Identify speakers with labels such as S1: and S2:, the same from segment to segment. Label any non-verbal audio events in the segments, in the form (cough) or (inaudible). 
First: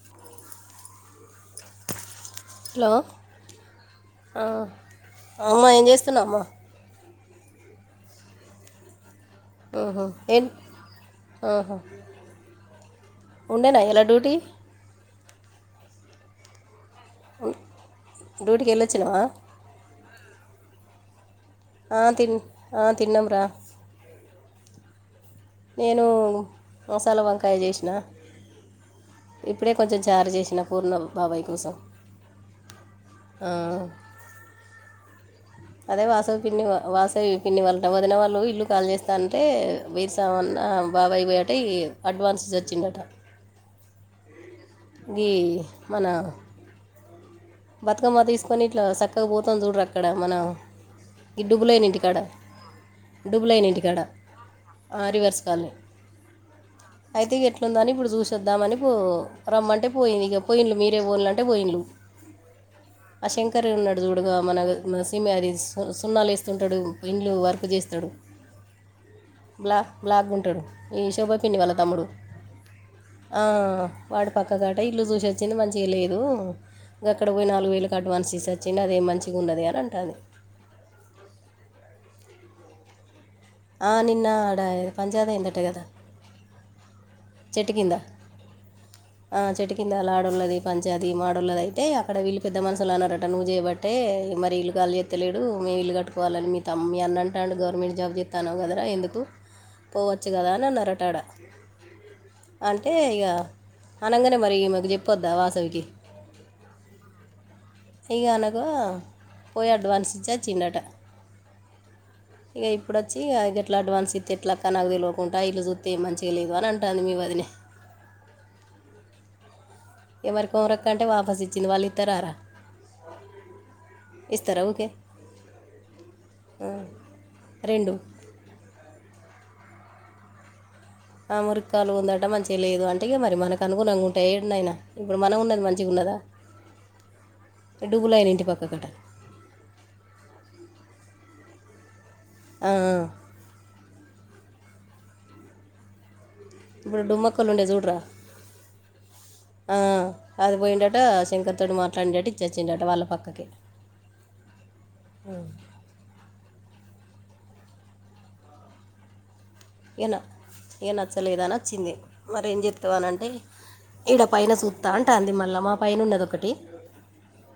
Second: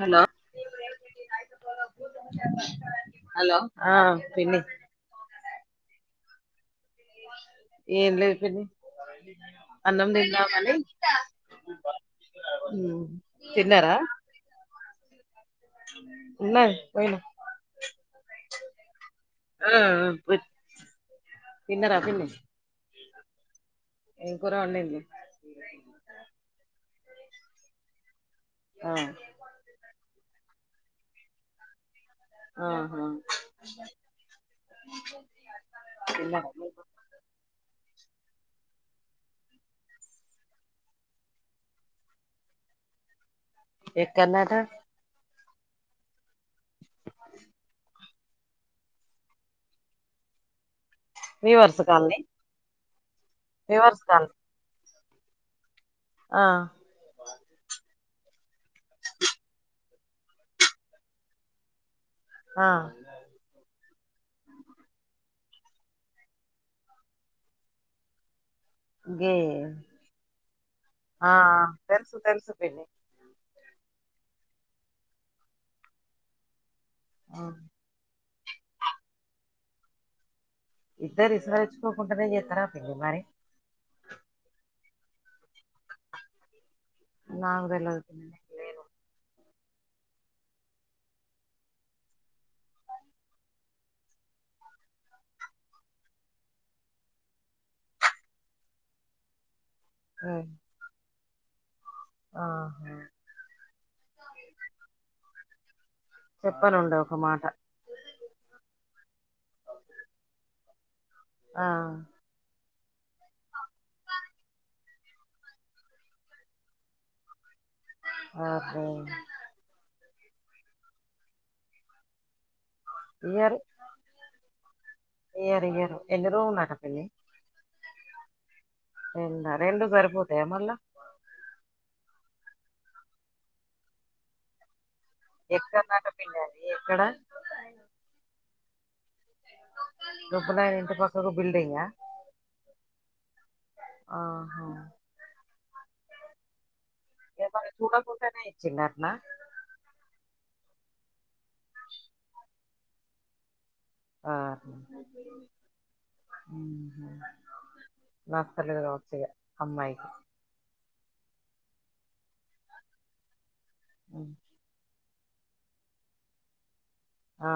S1: Hello.
S2: Hello
S1: hello ఆహ్
S2: ఆ,
S1: పిన్ని.
S2: అమ్మా ఏం చేస్తున్నావు అమ్మా
S1: ఏం లేదు పిన్ని.
S2: ఊహు.
S1: అన్నం
S2: ఏం
S1: తిందామని.
S2: ఆహా.
S1: ఉమ్
S2: ఉండేనా
S1: తిన్నారా.
S2: ఇలా డ్యూటీ
S1: ఉన్నాయి.
S2: ఉన్ డూటికి ఎల్లోచ్చిన్నావ.
S1: పి.
S2: ఆహ్ తిన్ ఆహ్ తిన్నాంరా.
S1: ఏం కూర వండింది.
S2: నేను మసాలా వంకాయ చేసినా.
S1: ఆ
S2: ఇప్పుడే కొంచెం చారు చేసిన పూర్ణం బాబాయ్ కోసం.
S1: ఆహా.
S2: ఆ, అదే వాసవి
S1: తిన్నారా
S2: పిన్ని వా వాసవి పిన్ని వాళ్ళు. అంట వదిన వాళ్ళు ఇల్లు ఖాళీ చేస్తాంటే వేరుసమన్న బాబాయ్ పోయటవి అడ్వాన్స్స్ ఇచ్చిండు. గట.
S1: ఎక్కడనంట.
S2: గీ మన. బతుకమ్మ తీసుకొని ఇట్లా చక్కగా పోతం చూడు అక్కడ మనం. ఈ
S1: వీవర్స్
S2: డుబ్బులయిన ఇంటికాడ
S1: కాలనీ
S2: డుబ్బులయిన ఇంటికాడ.
S1: వీవర్స్
S2: ఆహ్ రివర్స్ కాలనీ.
S1: ఆహ్.
S2: అయితే ఎట్లుంద అని ఇప్పుడు చూస వద్దామని పో రమ్మంటే పోయింది ఇగ పోయింలు మీరే పోనల అంటే పోయింలు
S1: ఆ
S2: ఆ శంకర్ ఉన్నా అ చూడగా మన మన సమి అది సున్నాలు వేస్తుంటాడు ఇండ్లు వర్క్ చేస్తడు
S1: గే
S2: బ్లాక్ బ్లాక్ ఉంటడు ఈ
S1: ఆ
S2: శోభ పిన్ని వాళ్ళ తమ్ముడు
S1: తెలుసు తెలుసు పిన్ని
S2: ఆ వాడి పక్క గట ఇల్లు చూసి వచ్చింది మంచిగా లేదు అక్కడ పోయి నాలుగు వేలకి అడ్వాన్స్ ఇస్ చర్చిన్ అదే మంచిగ ఉండదు అని అంటంది
S1: ఇద్దరు ఇసువ తెచ్చుకోకుండానే చేస్తరా పనీ మరి
S2: ఆ నిన్న ఆడ పంచాయతీ ఏందట కదా
S1: నాకు
S2: చెట్టు కింద
S1: తెలవదు పిన్ని నేను
S2: ఆ చేట్ కింద అలా ఆడళ్ళది పంచది మాడళ్ళది అయితే అక్కడ వీళ్ళు పెద్ద మనుషులు అన్నారట నువ్వు చేయబట్టే మరిళ్ళ కాలి చెత్తలేడు మేము ఇల్లు కట్టుకోవాలని మీ త మీ అన్నంటే అంటడి గవర్నమెంట్ జాబ్ చెత్తన్నావు కదారా ఎందుకు పోవచ్చు
S1: లేను
S2: కదా అని ఆన్నరట ఆడ అంటే
S1: ఆహా
S2: ఇగా అనగానే మరి ఈమెకి చెప్పొద్దా వాసవికి
S1: చెప్పనుండే ఒక మాట
S2: ఇగ అలాగ పోయి అడ్వాన్స్ ఇచ్ వొచ్చిన్నట
S1: ఆ
S2: ఇక ఇప్పుడు వచ్చి ఇక ఎట్లా అడ్వాన్స్ ఇస్తతే ఎట్లా కనకు తెలివకుండా ఇల్లు చూస్తే ఏ మంచిగా లేదు అని అంటాంది మీ వదినే
S1: ఆ హ
S2: ఎవరి కోమరక్క అంటే వాపస్ ఇచ్చింది వాళ్ళు ఇస్తారారా
S1: ఇయరు
S2: ఓకే
S1: ఇయరు ఇయరు ఎన్ని రూములు ఆట పిన్ని
S2: రెండు
S1: రెండ రెండు సరిపోతాయా మల్ల
S2: ఆ మురికాలు ఉందట మంచిగా లేదు అంటగాే మరి మనకు అనుకున్నంగా ఉంటా ఏడుైనా ఇప్పుడు మనం ఉన్నది మంచిగా
S1: ఎక్కడనట
S2: ఉన్నదా
S1: పిన్ని అది ఎక్కడ
S2: డుబ్బులు అయిన ఇంటి పక్క గట్ట
S1: దుబ్బులైన ఇంటి పక్కకు బిల్డింగ ఆహా
S2: ఇప్పుడు డుమ్మక్కలు ఉండే
S1: ఏమన్నా
S2: చూడరా
S1: చూడకుండానే ఇచ్చిండు అట్నా
S2: ఆ అది పోయిండ అ శంకర్తోోడు మాట్లాడిేటట్టు ఇచ్చచ్చింటట వాళ్ళ పక్కకి
S1: ఆహా నా కర్లేదద వచ్చిగా
S2: ఏనా ఏ నచ్చలేదా నచ్చింది మర ఏం చెప్తవానంటే ఈక్కడ
S1: ఉమ్.
S2: పైన సూత్తా అంటా అంది మళ్ళా మా పైన ఉన్నద ఒకటి
S1: ఆ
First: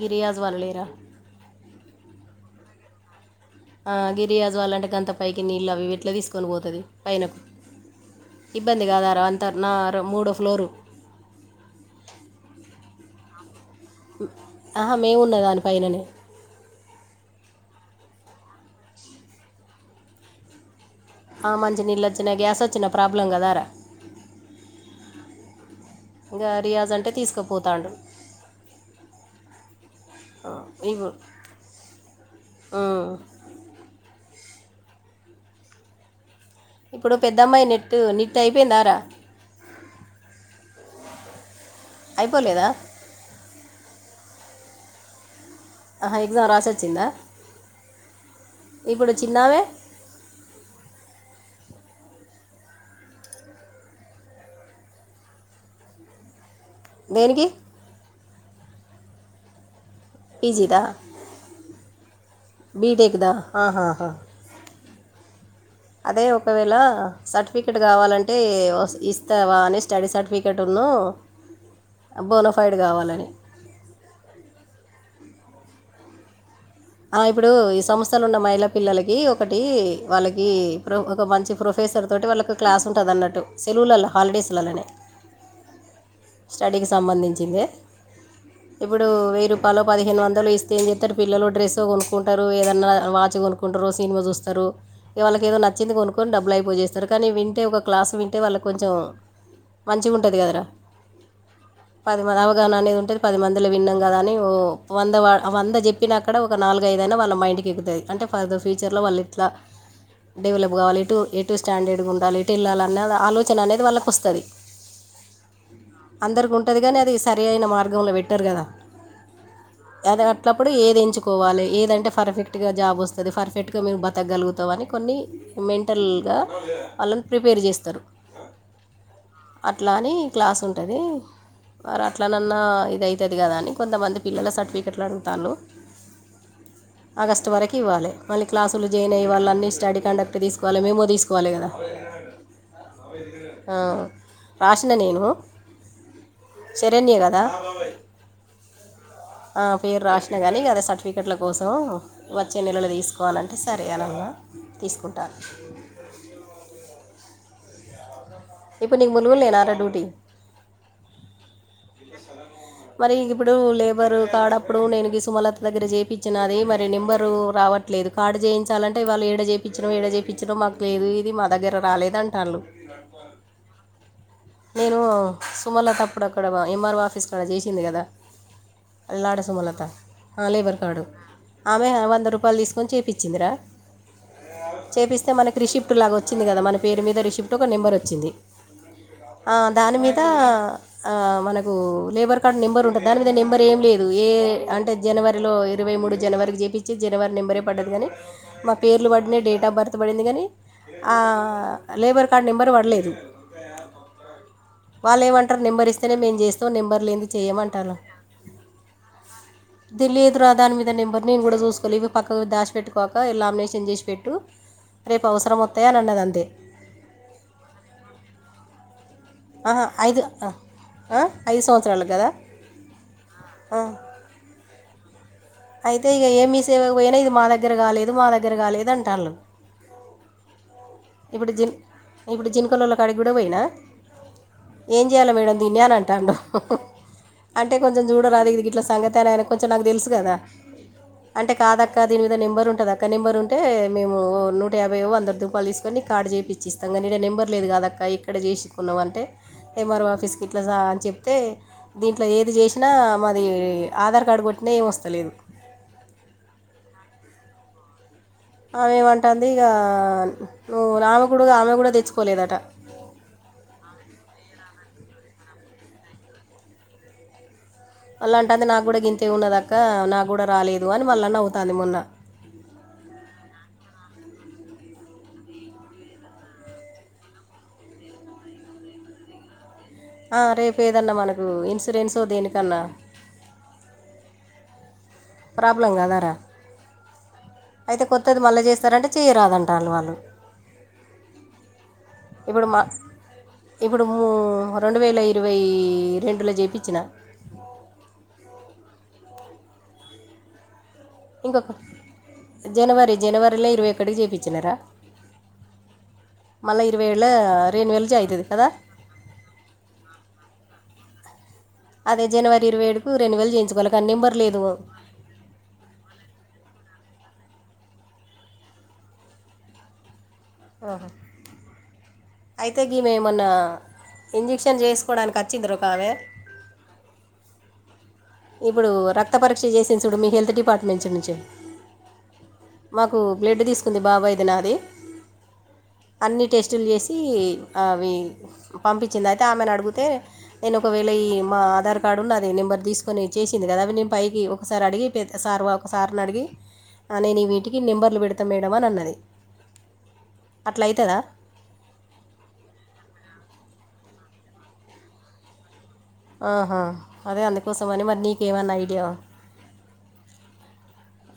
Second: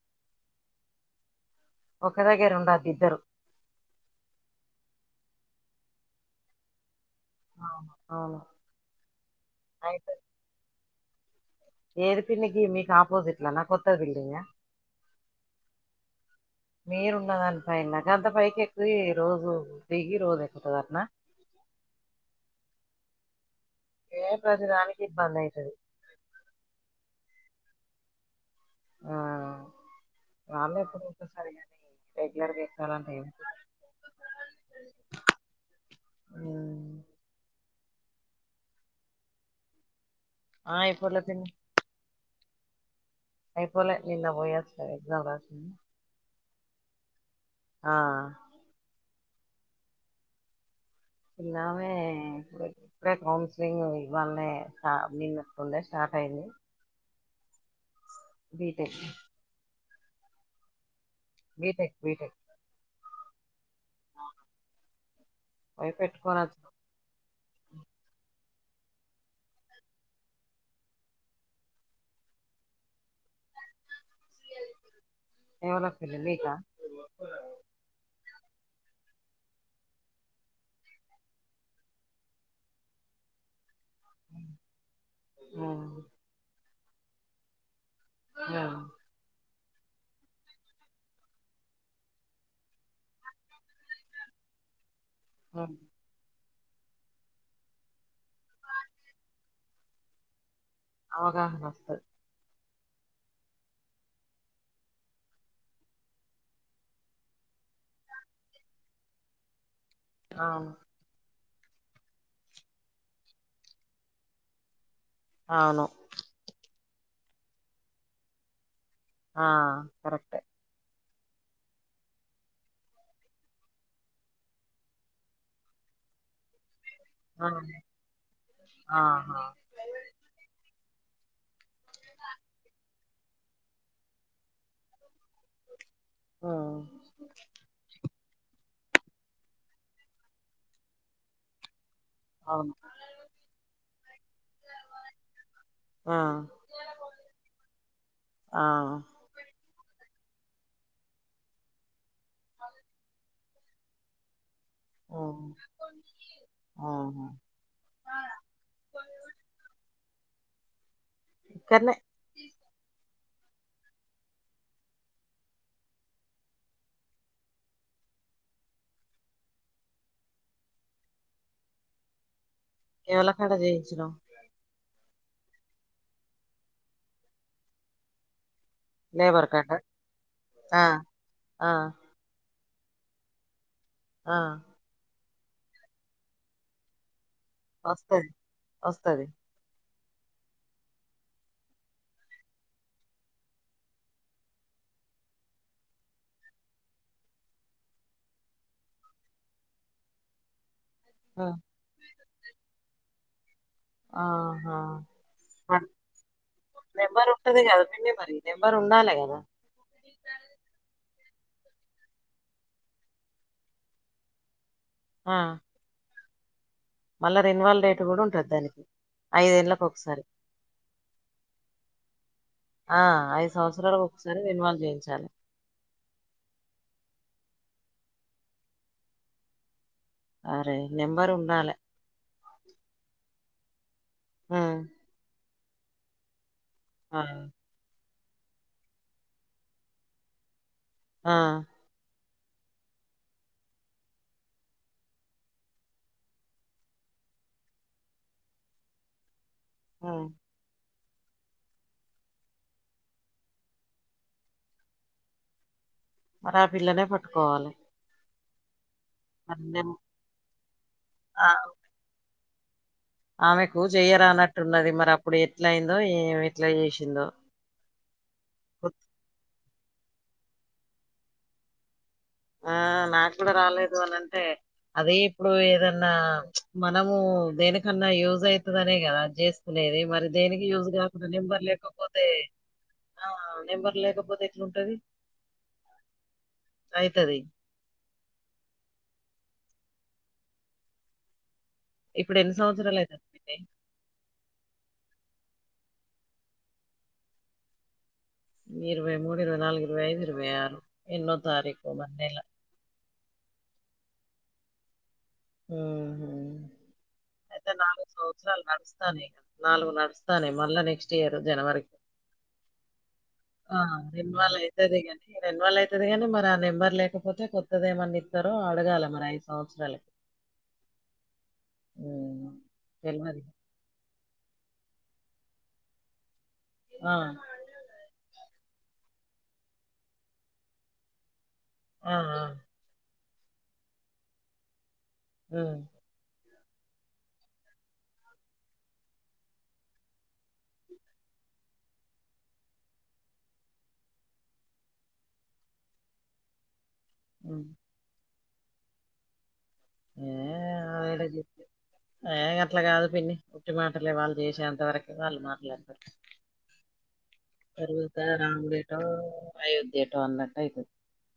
S2: గిరియాజ్ వాల్లేరా
S1: ఒక దగ్గర ఉండదిిద్దరు
S2: ఆ గిరియాజ్ అళంటే కొంత పైకి నీళ్ళలు అవి ఇట్లా తీసుకొని పోతుంది పైనకు
S1: అవును అవును.
S2: ఇబ్బంది కాదార అంత నా
S1: అయితే
S2: మూడో ఫ్లోరు
S1: ఏది పికి మీకు ఆపోసిట్లా నా కొత బిల్డింగ్
S2: ఆహా మేమున్న దానిపైననే
S1: మీరున్న దానిపై గంత పైకి ఎక్కు రోజు దిగి రోజు ఎక్కుతుంది అన్న
S2: మంచి నీళ్ళు వచ్చినా గ్యాస్ వచ్చినా ప్రాబ్లం కదాారా
S1: ఏ ప్రతిదానికి ఇబ్బంది అయితది.
S2: ఇంకా రియాజ్ అంటే తీసుకుపోతాడు
S1: ఆ
S2: (inaudible)
S1: వాళ్ళు ఎప్పుడు
S2: ఇప్పుడు
S1: ఉంట సరిగానీ రెగ్యులర్గా ఇాలంట ఏ మ్
S2: ఇప్పుడు పెద్దమ్మాయి నెట్టు నిట్ అయిపోయిందార?
S1: ఆయిపోలే పిన్ని
S2: అయిపోలేదా?
S1: అయిపోలే నిన్న పోయీ వచ్చిన ఎగ్జామ్ రాసి
S2: ఆహ ఎగ్జమ్ రాసొచ్చిందా?
S1: ఆ
S2: ఇప్పుడు చిన్నామే
S1: నామె ఇప్పుడే కౌన్సిలింగ్ ఇవాళ స నిన్నట్టుండే స్టార్ట్ అయింది.
S2: దేనికి?
S1: బీటెక్
S2: పిజీదా?
S1: బీటెక్ బిటెక్
S2: బీటెక్దా ఆహాహా
S1: పోయి
S2: అదే
S1: పెట్టుకొని వచ్చినం.
S2: ఒకవేళ సర్టిఫికెట్ కావాలంటే ఇస్తావా అని స్టడీ సర్టిఫికేట్ ఉన్ను బోనోఫైడ్ గావాలని
S1: ఎవలకు పిన్ని మీకా
S2: ఆ ఇప్పుడు ఈ సంస్థలు ఉన్న మహిళ పిల్లలకి ఒకటి వాళ్ళకి ప్ర ఒక మంచి ప్రొఫె సర్ తోటి వాళ్ళ క్లా ఉంటది అన్నట్టు తెలుగులలో హాలిడేస్లలోనే
S1: మ్
S2: స్టడీకి సంబంధించిందే
S1: మ్
S2: ఇప్పుడు వెయ్యి రూపాయలు, పదిహేను వందలు ఇస్తే ఏం చెత్తారు పిల్లలు డ్రెస్ తో కొనుకుంటారు ఏదన్నా వాచ్ కొనుక్కుంటరు. సినిమా చూస్తారు ఈ వాళ్లకి ఏదో
S1: మ్
S2: నచ్చింది కొనుక్కొని డబ్బులు అ పోజిస్తారు కానీ వింటే ఒక క్లాసు వింటే వాళ్ళకి కొంచెం మంచిగా ఉంటది కదరా.
S1: అవగాహన వస్తది.
S2: గనానేది ఉంటది పది మందిలు విన్నాం కదా అని ఓ వంద వంద చెప్పినా అక్కడ ఒక నాలుగు, ఐదయినా వాళ్ళ మైండ్కి ఎక్కుతాది. అంటే ఫర్ ద ఫ్యూచర్లో వాళ్ళు ఇట్లా
S1: అవును
S2: డెవలప్ కావాలి ఇటు ఇటు స్టాండర్డ్ గా ఉండాలి, ఎటు వెళ్లాలనేది ఆలోచన అనేది వాళ్ళకి వస్తది.
S1: అవును
S2: ఉంటది గానీ అది సరైన మార్గంలో పెట్టరు కదా
S1: ఆ
S2: అది
S1: కరెక్టే
S2: అట్ల అప్పుడు ఏది ఏంచు కోవాలి ఏదంటే పర్ఫెక్ట్గా జాబ్ వస్తది. పర్ఫెక్ట్గా మేము బతకగలుగుతాం అని కొన్ని మెంటల్ గా ఆళ్ళని
S1: ఆ
S2: ప్రిపేర్ చేస్తారు
S1: ఆహా
S2: అట్ల అని క్లాస్ ఉంటది వారు అట్లనన్నా ఇది అయితది కదా అని కొంతమంది పిల్లల సర్టిఫికెట్లు అడుగుతాళ్లు
S1: మ్
S2: ఆగస్టు వరకి ఇవ్వాలె మళ్ళీ క్లాసులు జాయిన్ అయ్యి వాళ్ళ అన్నీ స్టడీ కండక్ట్ తీసుకోవాలి. మేము తీసుకోవాలి కదా.
S1: అవును
S2: ఆ రాసిన నేను
S1: ఆ
S2: శరణ్య కదా
S1: ఆ
S2: ఆ పేరు రాసిన గాని అదే సర్టిఫికేట్ల కోసం వచ్చే నెలలో తీసుకోవాలంటే సరే అని అన్న
S1: ఆ అవునా
S2: ఇప్పు నీకు మునువల్లేనాట డ్యూటీ
S1: కనే
S2: మరి ఇంగ ఇప్పుడు లేబరు కాడప్పుడు నేనుగి సుమలత దగ్గర చేయిపిచ్చినాది మరి నెంబరు రావట్లే లేదు కాడు చేయించాలంటే వాళ్ళు ఎడ చేయిపిచ్చినావ్, ఎడ చేయిపిచ్చినావ్ మాకు లేదు. ఇది మా దగ్గర రాలేద అంటాళ్లు.
S1: ఎవల కాడ జయించినావ్?
S2: నేను సుమలత అప్పుడు అక్కడ ఎంఆర్ఓ ఆఫీస్కి అడ చేసింది కదా ఎల్లాడ
S1: లేబర్ కాడ
S2: సుమలత ఆ లేబర్ కార్డు
S1: ఆ
S2: ఆమె వంద రూపాయలు తీస్ ఫోన్ చెపించిందిరా
S1: ఆ
S2: పిస్తే మనకిి రిసిప్ట్ లాగ వచ్చింది కద మన పేరు మీద రిసిప్ట్ ఒక నెంబర్
S1: వస్తది
S2: వచ్చింది
S1: వస్తది
S2: ఆ, దాని మీద ఆ మనకు లేబర్ కార్డ్ నెంబర్ ఉంటది దాని మీద నెంబర్ ఏం లేదు ఏ అంటే జనవరిలో ఇరవై మూడు జనవరికి చెప్పిచ్చి జనవరి నెంబరే పడ్డది కానీ మా పేర్లు పడిన డేట్ ఆఫ్ బర్త్ పడింది కాని ఆ లేబర్ కార్డ్ నెంబర్ పడలేదు వాళ్ళు ఏమంటారు నెంబర్ ఇస్తేనే మేము చేస్తాం నెంబర్ లేనిది
S1: నెంబారు ఉంటది కదా
S2: చేయమంటారు
S1: నెంబర్ ఉండా ద
S2: తెలీదు రా దాని మీద నెంబర్ నేను కూడా చూసుకోలివి ఇవి పక్కక్ దాష్ పెట్టుకోక్క లామినేషన్ చేసి పెట్టు రేపు
S1: ఆ
S2: అవసరం వత్తాయ్ అని అన్నదంతే
S1: మళ్ళా రిన్వాల్ రేట్ కూడా ఉంటది దానికి ఐదేళ్ళకి
S2: ఆహా ఐదు
S1: ఒకసారి
S2: ఆ ఐదు సంవత్సరాలు కదా
S1: ఆ ఐదు
S2: ఆ,
S1: సంవత్సరలుకు ఒకసారి రెన్వాల్ చేయించాలి
S2: అయితే ఇగ ఏమిసేవకి పోయినా ఇది మా దగ్గర కాలేదు మా దగ్గర కాలేదు అంటాళ్ళు
S1: అరే నెంబర్
S2: ఇప్పుడు జి
S1: ఉండాలే
S2: ఇప్పుడు జింకలలోడ కాడ గుడ పోయినా
S1: ఆ
S2: ఏం చేయాలి మేడం దిన్ని అని అంటాంళ్లు
S1: ఆ
S2: అంటే కొంచం చూడరాదు ఇది గిట్ల సంగతే అని ఆయన కొంచెం నాకు తెలుసు కదా
S1: ఆ
S2: అంటే కాదక్క దీన్ మీద నెంబర్ ఉంటదక్క నెంబర్ ఉంటే మేము నూట యాభై వందంద దూపాలు తీసుకొని కార్డ్ చెప్పిచ్చి ఇస్తాం కా నెంబర్ లేదు కాదక్క ఇక్కడ చేసుకున్నాం అంటే ఎంఆర్ఓ
S1: హ్మ్.
S2: ఆఫీస్ కి ఇట్లా అని చెప్ అయితే దీంట్లో ఏది చేసినా మాది ఆధార్ కార్డ్ కొట్టినా ఏం వస్తలేదు
S1: మరి ఆ పిల్లనే పట్టుకోవాలి
S2: ఆమె ఏమంటంది
S1: మరి
S2: ఇగా
S1: నెం
S2: నువ్వు ఆమె కూడా
S1: ఆ
S2: ఆమె కూడా తెచ్చుకోలేదట
S1: ఆమెకు జయరానట్టున్నది మరి అప్పుడు ఎట్లయిందో ఏ ఎట్లా చేసిందో
S2: అళ్లాంటది నాకు కూడా గింతే ఉన్నదాక్క నాకు కూడా రాలేదు అని మళ్ళ నవ్వుతాంది మొన్న
S1: ఆ నాకు కూడా రాలేదు అనంటే అదే ఇప్పుడు ఏదన్నా మనము దేనికన్నా యూజయితదనే కదా చే నేది మరి
S2: "ఆ,
S1: దేనికి
S2: రేపు
S1: యూజ్
S2: ఏదన్నా
S1: కాకుండా
S2: మనకు
S1: నెంబర్
S2: ఇన్సూరెన్సో
S1: లేకపోతే
S2: దేనికన్నా
S1: ఆ నెంబర్ లేకపో తే ఎట్లుంటది
S2: ప్రాబ్లం కాదారా
S1: అయితది
S2: అయితే కొత్తది మళ్ళజేస్తరంటే చేయరాదన్ ట్టాలు వాలు
S1: ఇప్పుడు ఎన్ని
S2: ఇపుడు మ
S1: సంవత్సరాలు అయితది పిన్ని
S2: ఇప్పుడు మూ రెండవేళయి ఇరవేయ్ రెండుల జేపిచ్చిన
S1: ఇరవై మూడు ఇరవై నాలుగు ఇరవై ఐదు ఇరవై ఆరు ఎన్నో
S2: ఇంకొక
S1: తారీఖు మన నెల
S2: జనవరి జనవరిలో ఇరవై ఒక్కడికి జేపిచ్చినరా
S1: ఊ
S2: ఏళ్ళ
S1: అయితే
S2: రెండు
S1: నాలుగు
S2: వేలు అవుతుంది
S1: సంవత్సరాలు
S2: కదా
S1: నడుస్తానై నాలుగు నడుస్తానై మళ్ళా నెక్స్ట్ ఇయర్ జనవరి
S2: అదే జనవరి ఇరవై ఏడుకు రెన్యువల్
S1: ఆ
S2: చేయించుకోవాలి కానీ నెంబర్ లేదు
S1: రెనువ్వాల్లయితది ని రెన్యూవలైతది గని మరి ఆ నెంబర్ లే కపోతే కొత్తది ఏమన్నిత్తరో అడగాల మరైదు సంవత్సరాల
S2: ఆహ
S1: హ్మ్.
S2: అయితే
S1: తెల్వది.
S2: గీమెమోన్నా ఇంజక్షన్ చేసుకోవడానికి అచ్చిందిరొకామే
S1: ఆ
S2: ఇప్పుడు రక్త పరీక్ష చేసిన్సూడు మీ హెల్త్ డిపార్ట్మెంచునుంచి
S1: ఆ ఆ
S2: కు బ్లడ్ తీసుకుంది బాబాయిది నాది
S1: మ్
S2: న్ని టెస్టులు చేసి ఆవి పంపిచ్చింది అయితే ఆమెనడిగితే నేను ఒకవేళ యీ మా ఆధార్కార్డు నాది నెంబర్ తీస్ కొన్ని చేసింది కదా అవి నేను పైకి ఒకసారి అడిగి పె సార్ ఒకసార్నడిగి అని నే
S1: హ్మ్.
S2: వీటికి నెంబర్లు పెడత మేడమనన్నది
S1: ఏ అమేడ జెప్ ఏ గట్లా గాదు పిన్ని వుట్టి మాటలే వాళ్ళు చేసేంతవరకె వాళ్ళు మాటలు
S2: (inaudible) ఆహా అదే అందుకోసమని
S1: తరువాత
S2: మరి నీకేమన్న
S1: రాముడేటో,
S2: ఐడియా
S1: అయోధ్యేటో అన్నట్టయితది.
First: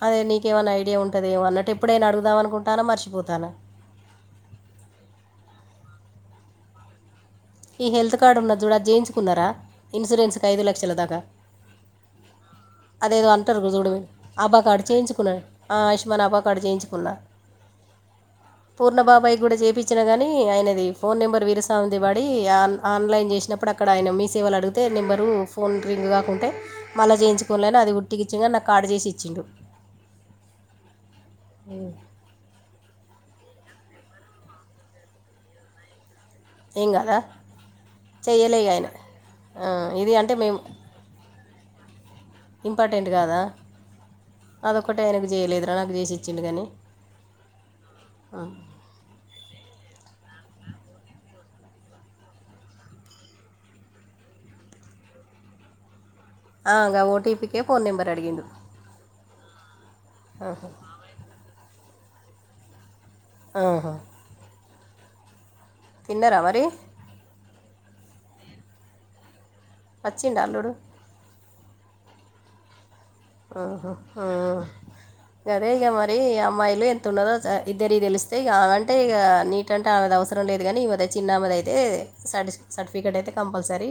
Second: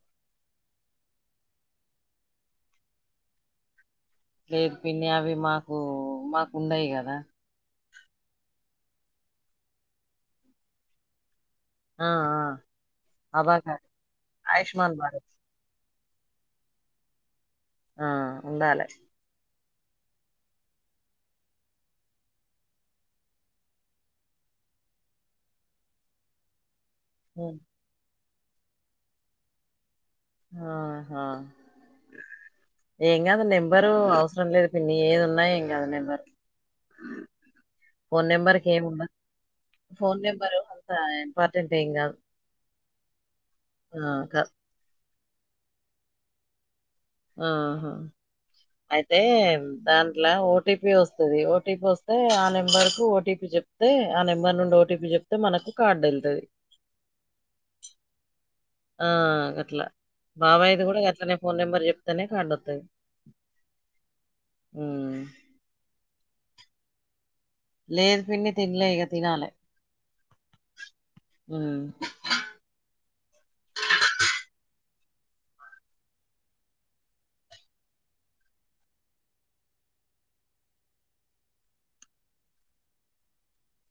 S2: అదే నీకేమన్న ఐడియా ఉంటదేమో అన్నట్టు ఎప్పుడైనా అడుగుదామనుకుంటాన మర్శిపోతానా
S1: లేదు పిన్ని అవి మాకు మాకు ఉండయ్ గదా
S2: ఈ హెల్త్ కార్డ్ ఉన్న చూడ జేయించుకున్నరా ఇన్సూరెన్స్కిఐదు లక్షల దాకా
S1: ఆ! ఆ!
S2: అదేదో అంటరు గు
S1: అబాకాస్,
S2: చూడు ఆబ్బాకాడు
S1: ఆయుష్మాన్ భారత్.
S2: చేయించుకున్నా ఆ ఇష్ మన అబా కార్డ్ జేయించుకున్నా
S1: ఆ! ఉండాలె.
S2: పూర్ణబాబాయిగూడ జేపిచ్ చ్చినాగాని ఆయనది ఫోన్ నెంబర్ వీరసామిది వాడ్ డి ఆన్ ఆన్లైన్ జేసినప్పుడు అక్కడ ఆయన మీ సేవలడిగితే నెంబరు ఫోన్ రింగ్ గాకుంటే మళ్ళా
S1: హ్మ్.
S2: జేయించుకోనులేనది ఉట్టికిచ్చ కానీ నాకార్డ్ జేసి ఇచ్చిండు
S1: ఆహా ఏంగాదు నెంబరు అవసరం లేదు పిన్నీ ఏదున్న ఏంగాదు నెంబర్
S2: ఏంగాదా
S1: ఫోనంబర్ కేముండద్
S2: ఇది అంటే
S1: ఫోనంబర్
S2: మేము
S1: ఏం అంత ఇంపార్టెంటెంగాదు
S2: ఇంపార్టెంట్ గాదా
S1: కా-
S2: అదొక్కటే ఆయనకు చేయలేదురా నాకు జేసిచ్చిండు గానీ
S1: ఆహ అయితే దాన్ లా ఓటీపీ ఒస్తది ఓటీపీ ఒస్తే ఆ నెంబర్ కు ఓటీపీ చెప్తే ఆ నెంబర్ నుండి ఓటీపీ జెప్ జెప్తే మనకు కార్డెల్
S2: అ గా ఓటీపీకే ఫోన్ నెంబర్ అడిగిండు
S1: ఆ గట్లా
S2: ఆ,
S1: బాబాయిది గూడా గట్లనే ఫోన్ నెంబర్ చెప్తేనే కార్డత్తది
S2: ఆహా
S1: మ్
S2: న్నరామరి
S1: లేదు పిన్ని తినన్లే ఇగ తినాలె
S2: అచ్చిండా అల్లుడు
S1: మ్
S2: మ్ హ్మ్ మ్ అదే ఇక మరి అమ్మాయిలు ఎంత ఉన్నదో ఇద్దరి తెలిస్తే ఇక ఆమె అంటే ఇక నీట్ అంటే ఆమెద అవసరం లేదు గానీ ఈ మదే చిన్నామదయితే శాడిష్ సర్టిఫికేట్ అయితే కంపల్సరీ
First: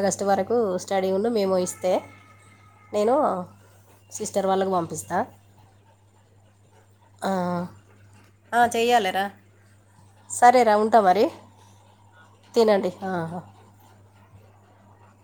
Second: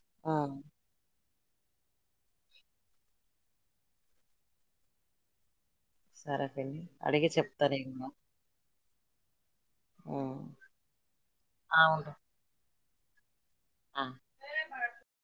S2: ఆగస్టు
S1: ఆ,
S2: వరకు స్టడీ ఉం మేము ఇస్తే నేను సిస్టర్ వాళ్ళకు పంపిస్తా
S1: సరే పిన్ని అడిగి
S2: ఆ
S1: చెప్తాను ఇంకా
S2: ఆ చెయ్యాలెరా
S1: ఆ,
S2: సరే రా ఉంటా మరి
S1: ఆ, ఉంటా
S2: తినండి ఆ
S1: ఆ